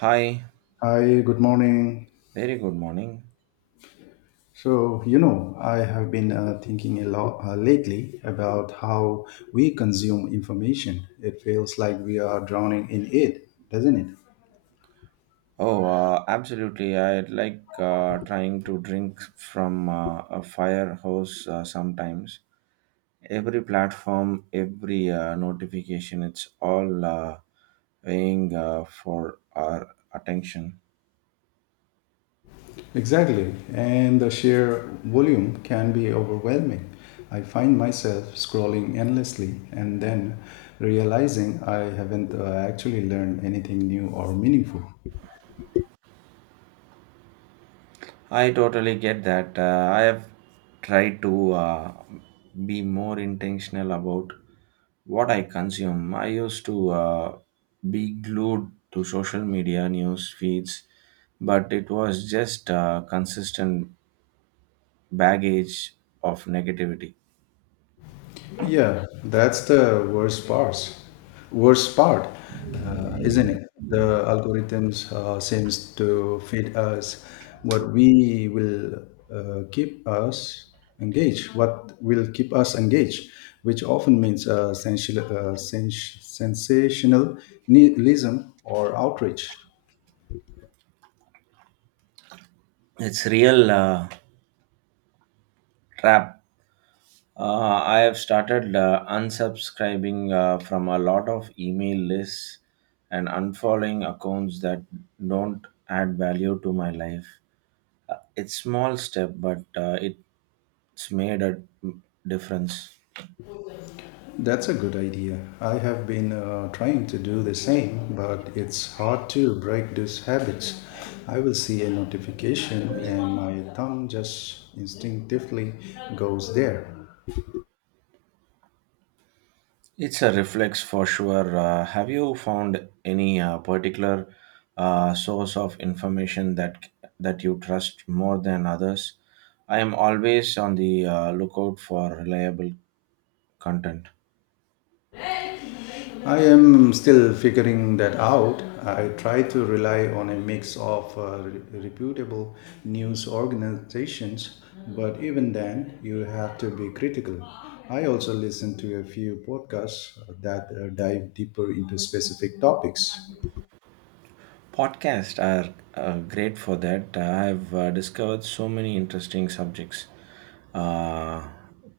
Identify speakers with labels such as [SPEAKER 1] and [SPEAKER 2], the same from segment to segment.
[SPEAKER 1] Hi,
[SPEAKER 2] Hi, good morning.
[SPEAKER 1] very good morning.
[SPEAKER 2] So, I have been thinking a lot lately about how we consume information. It feels like we are drowning in it, doesn't it?
[SPEAKER 1] Oh, absolutely. I like trying to drink from a fire hose sometimes. Every platform, every notification, it's all weighing for our attention.
[SPEAKER 2] Exactly. And the sheer volume can be overwhelming. I find myself scrolling endlessly and then realizing I haven't actually learned anything new or meaningful.
[SPEAKER 1] I totally get that. I have tried to be more intentional about what I consume. I used to be glued to social media news feeds, but it was just consistent baggage of negativity.
[SPEAKER 2] Yeah, that's the worst part. Worst part, isn't it? The algorithms seems to feed us what we will keep us engaged, which often means sensationalism or outrage.
[SPEAKER 1] It's real trap. I have started unsubscribing from a lot of email lists and unfollowing accounts that don't add value to my life. It's small step, but it's made a difference.
[SPEAKER 2] That's a good idea. I have been trying to do the same, but it's hard to break these habits. I will see a notification and my thumb just instinctively goes there.
[SPEAKER 1] It's a reflex for sure. Have you found any particular source of information that you trust more than others? I am always on the lookout for reliable content.
[SPEAKER 2] I am still figuring that out. I try to rely on a mix of reputable news organizations, but even then, you have to be critical. I also listen to a few podcasts that dive deeper into specific topics.
[SPEAKER 1] Podcasts are great for that. I have discovered so many interesting subjects uh,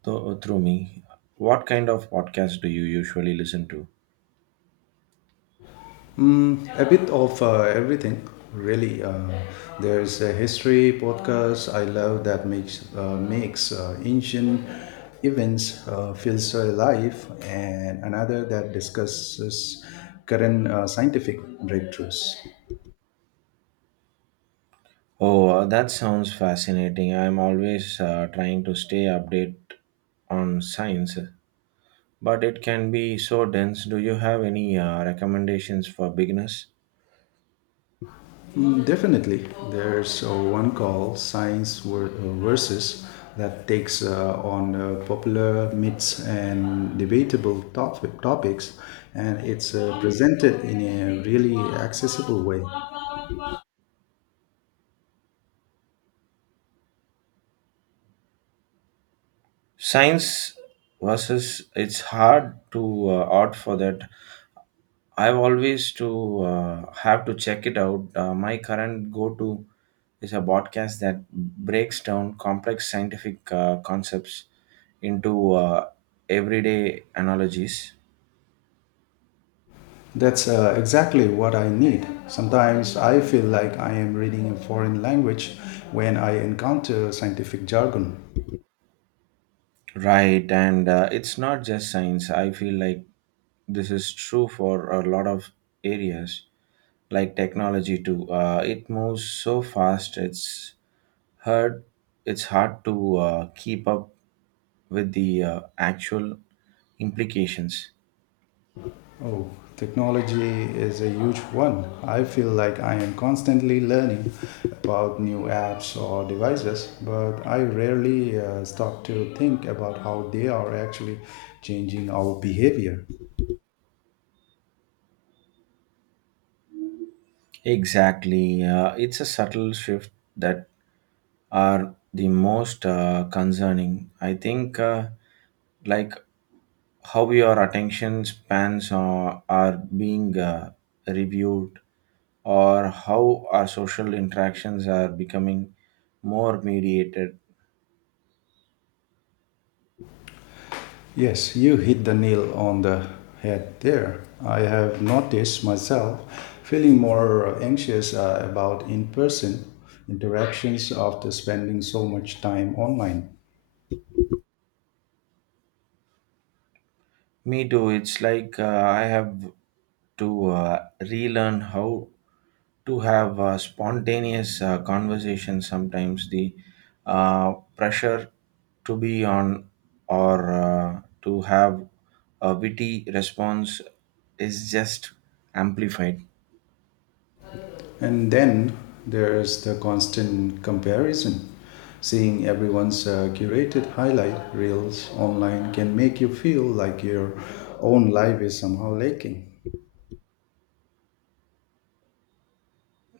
[SPEAKER 1] through me. What kind of podcast do you usually listen to?
[SPEAKER 2] A bit of everything, really. There's a history podcast. I love that makes ancient events feel so alive, and another that discusses current scientific breakthroughs.
[SPEAKER 1] Oh, that sounds fascinating. I'm always trying to stay update on science, but it can be so dense. Do you have any recommendations for beginners?
[SPEAKER 2] Definitely. There's one called Science Versus that takes on popular myths and topics, and it's presented in a really accessible way.
[SPEAKER 1] Science versus, it's hard to opt for that. I've always to have to check it out. My current go-to is a podcast that breaks down complex scientific concepts into everyday analogies.
[SPEAKER 2] That's exactly what I need. Sometimes I feel like I am reading a foreign language when I encounter scientific jargon.
[SPEAKER 1] Right, and it's not just science. I feel like this is true for a lot of areas, like technology too. It moves so fast; it's hard. It's hard to keep up with the actual implications.
[SPEAKER 2] Oh, technology is a huge one. I feel like I am constantly learning about new apps or devices, but I rarely stop to think about how they are actually changing our behavior.
[SPEAKER 1] Exactly. It's a subtle shift that are the most concerning. I think, like how your attention spans are being reviewed, or how our social interactions are becoming more mediated.
[SPEAKER 2] Yes, you hit the nail on the head there. I have noticed myself feeling more anxious about in person interactions after spending so much time online.
[SPEAKER 1] Me too. It's like I have to relearn how to have a spontaneous conversation sometimes. The pressure to be on or to have a witty response is just amplified.
[SPEAKER 2] And then there's the constant comparison. Seeing everyone's curated highlight reels online can make you feel like your own life is somehow lacking.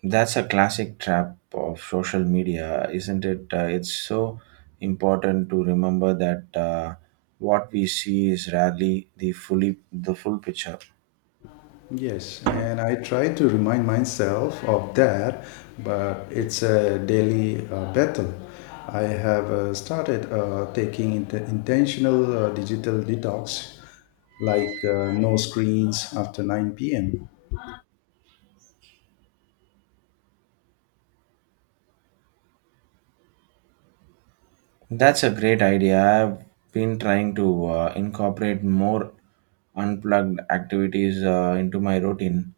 [SPEAKER 1] That's a classic trap of social media, isn't it? It's so important to remember that what we see is rarely the full picture.
[SPEAKER 2] Yes, and I try to remind myself of that, but it's a daily battle. I have started taking intentional digital detox, like no screens after 9 p.m.
[SPEAKER 1] That's a great idea. I've been trying to incorporate more unplugged activities into my routine.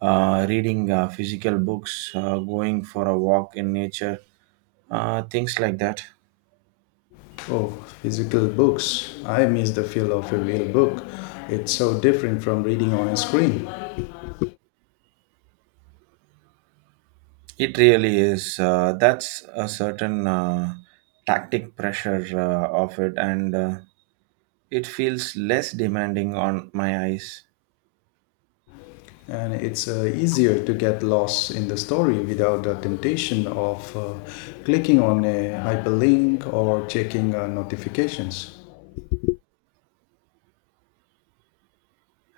[SPEAKER 1] Reading physical books, going for a walk in nature, things like that.
[SPEAKER 2] Oh, physical books. I miss the feel of a real book. It's so different from reading on a screen.
[SPEAKER 1] It really is. That's a certain tactic pressure of it, and it feels less demanding on my eyes.
[SPEAKER 2] And it's easier to get lost in the story without the temptation of clicking on a hyperlink or checking notifications.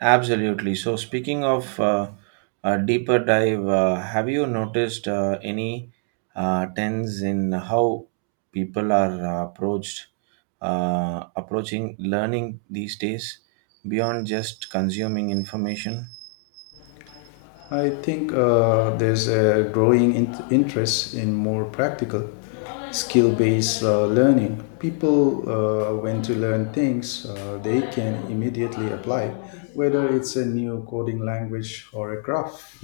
[SPEAKER 1] Absolutely. So, speaking of a deeper dive, have you noticed any trends in how people are approached approaching learning these days beyond just consuming information?
[SPEAKER 2] I think there's a growing interest in more practical, skill based learning. People, when to learn things, they can immediately apply, whether it's a new coding language or a craft.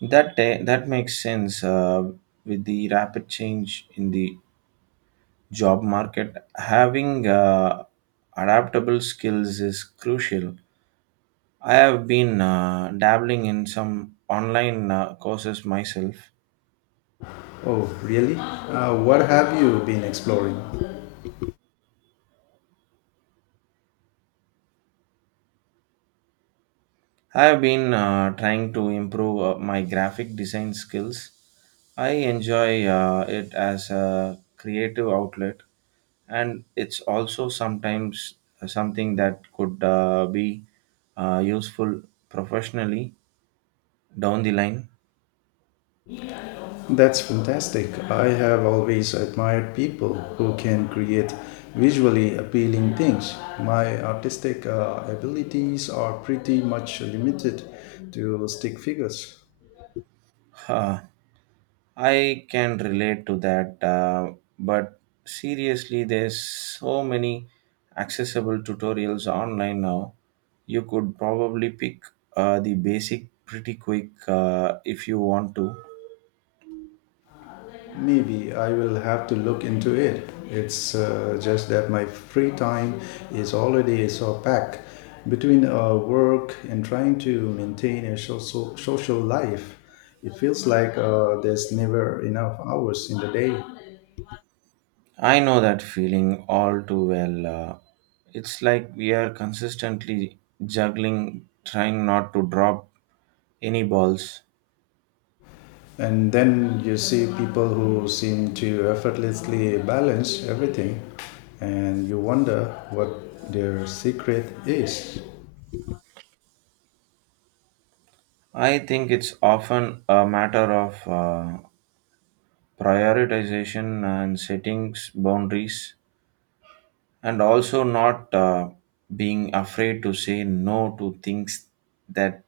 [SPEAKER 1] That makes sense with the rapid change in the job market. Having adaptable skills is crucial. I have been dabbling in some online courses myself.
[SPEAKER 2] Oh, really? What have you been exploring?
[SPEAKER 1] I have been trying to improve my graphic design skills. I enjoy it as a creative outlet, and it's also sometimes something that could be useful professionally down the line.
[SPEAKER 2] That's fantastic. I have always admired people who can create visually appealing things. My artistic abilities are pretty much limited to stick figures.
[SPEAKER 1] I can relate to that, but seriously, there's so many accessible tutorials online now. You could probably pick the basic pretty quick if you want to.
[SPEAKER 2] Maybe I will have to look into it. It's just that my free time is already so packed between work and trying to maintain a social life. It feels like there's never enough hours in the day.
[SPEAKER 1] I know that feeling all too well. It's like we are consistently juggling, trying not to drop any balls.
[SPEAKER 2] And then you see people who seem to effortlessly balance everything, and you wonder what their secret is.
[SPEAKER 1] I think it's often a matter of prioritization and settings boundaries, and also not being afraid to say no to things that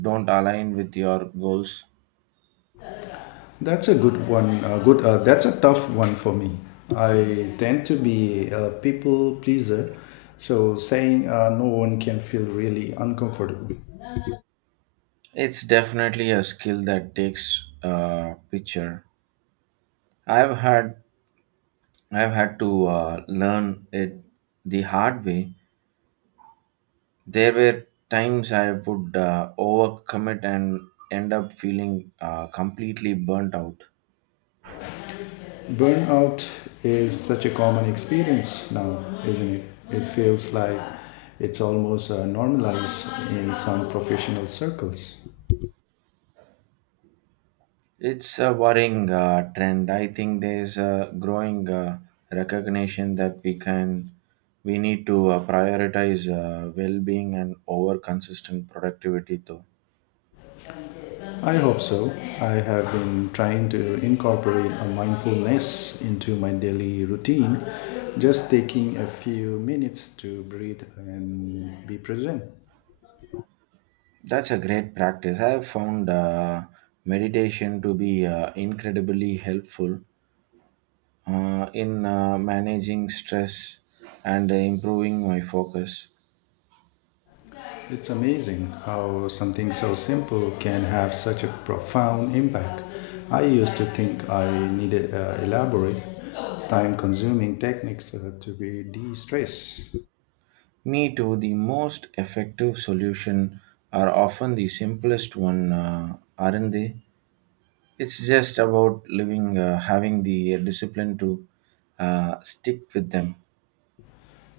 [SPEAKER 1] don't align with your goals.
[SPEAKER 2] That's a good one. Good. That's a tough one for me. I tend to be a people pleaser, so saying no one can feel really uncomfortable.
[SPEAKER 1] It's definitely a skill that takes a picture. i've had I've had to learn it the hard way. There were times I would overcommit and end up feeling completely burnt out.
[SPEAKER 2] Burnout is such a common experience now, isn't it? It feels like it's almost normalized in some professional circles.
[SPEAKER 1] It's a worrying trend. I think there's a growing recognition that we need to prioritize well-being and over consistent productivity though.
[SPEAKER 2] I hope so. I have been trying to incorporate a mindfulness into my daily routine, just taking a few minutes to breathe and be present.
[SPEAKER 1] That's a great practice. I have found meditation to be incredibly helpful in managing stress and improving my focus.
[SPEAKER 2] It's amazing how something so simple can have such a profound impact. I used to think I needed elaborate, time consuming techniques to be de stressed.
[SPEAKER 1] Me too, the most effective solution are often the simplest one, aren't they? It's just about living, having the discipline to stick with them.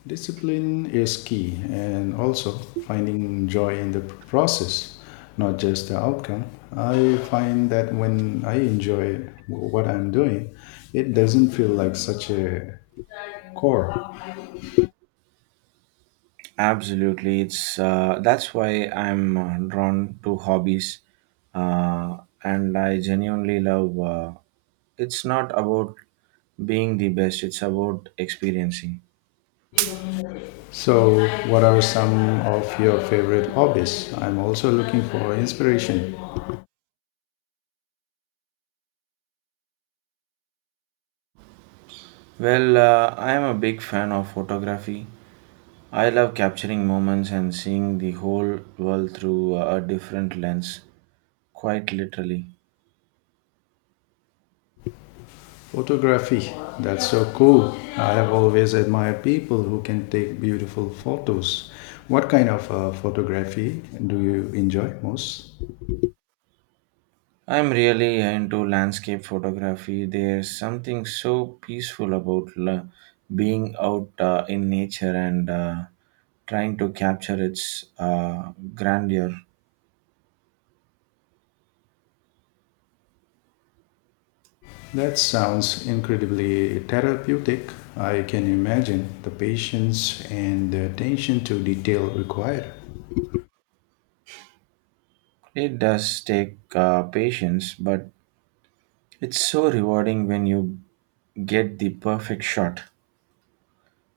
[SPEAKER 2] Discipline is key and also finding joy in the process, not just the outcome. I find that when I enjoy what I'm doing, it doesn't feel like such a chore.
[SPEAKER 1] Absolutely, it's that's why I'm drawn to hobbies, uh, and I genuinely love. It's not about being the best; it's about experiencing.
[SPEAKER 2] So, what are some of your favorite hobbies? I'm also looking for inspiration.
[SPEAKER 1] Well, I am a big fan of photography. I love capturing moments and seeing the whole world through a different lens, quite literally.
[SPEAKER 2] Photography, that's so cool. I have always admired people who can take beautiful photos. What kind of photography do you enjoy most?
[SPEAKER 1] I'm really into landscape photography. There's something so peaceful about being out in nature and trying to capture its grandeur.
[SPEAKER 2] That sounds incredibly therapeutic. I can imagine the patience and the attention to detail required.
[SPEAKER 1] It does take patience, but it's so rewarding when you get the perfect shot,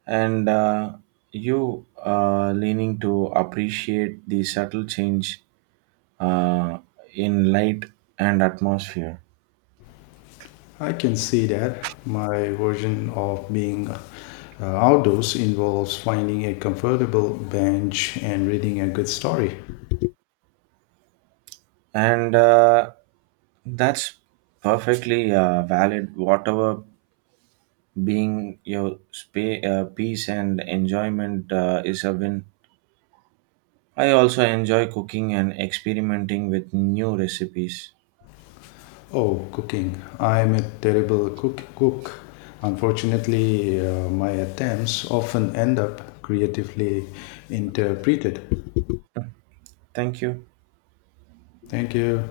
[SPEAKER 1] and you leaning to appreciate the subtle change uh, in light and atmosphere.
[SPEAKER 2] I can see that my version of being outdoors involves finding a comfortable bench and reading a good story.
[SPEAKER 1] And That's perfectly valid. Whatever being your peace and enjoyment is a win. I also enjoy cooking and experimenting with new recipes.
[SPEAKER 2] Oh, cooking. I'm a terrible cook. Unfortunately, my attempts often end up creatively interpreted.
[SPEAKER 1] Thank you.
[SPEAKER 2] Thank you.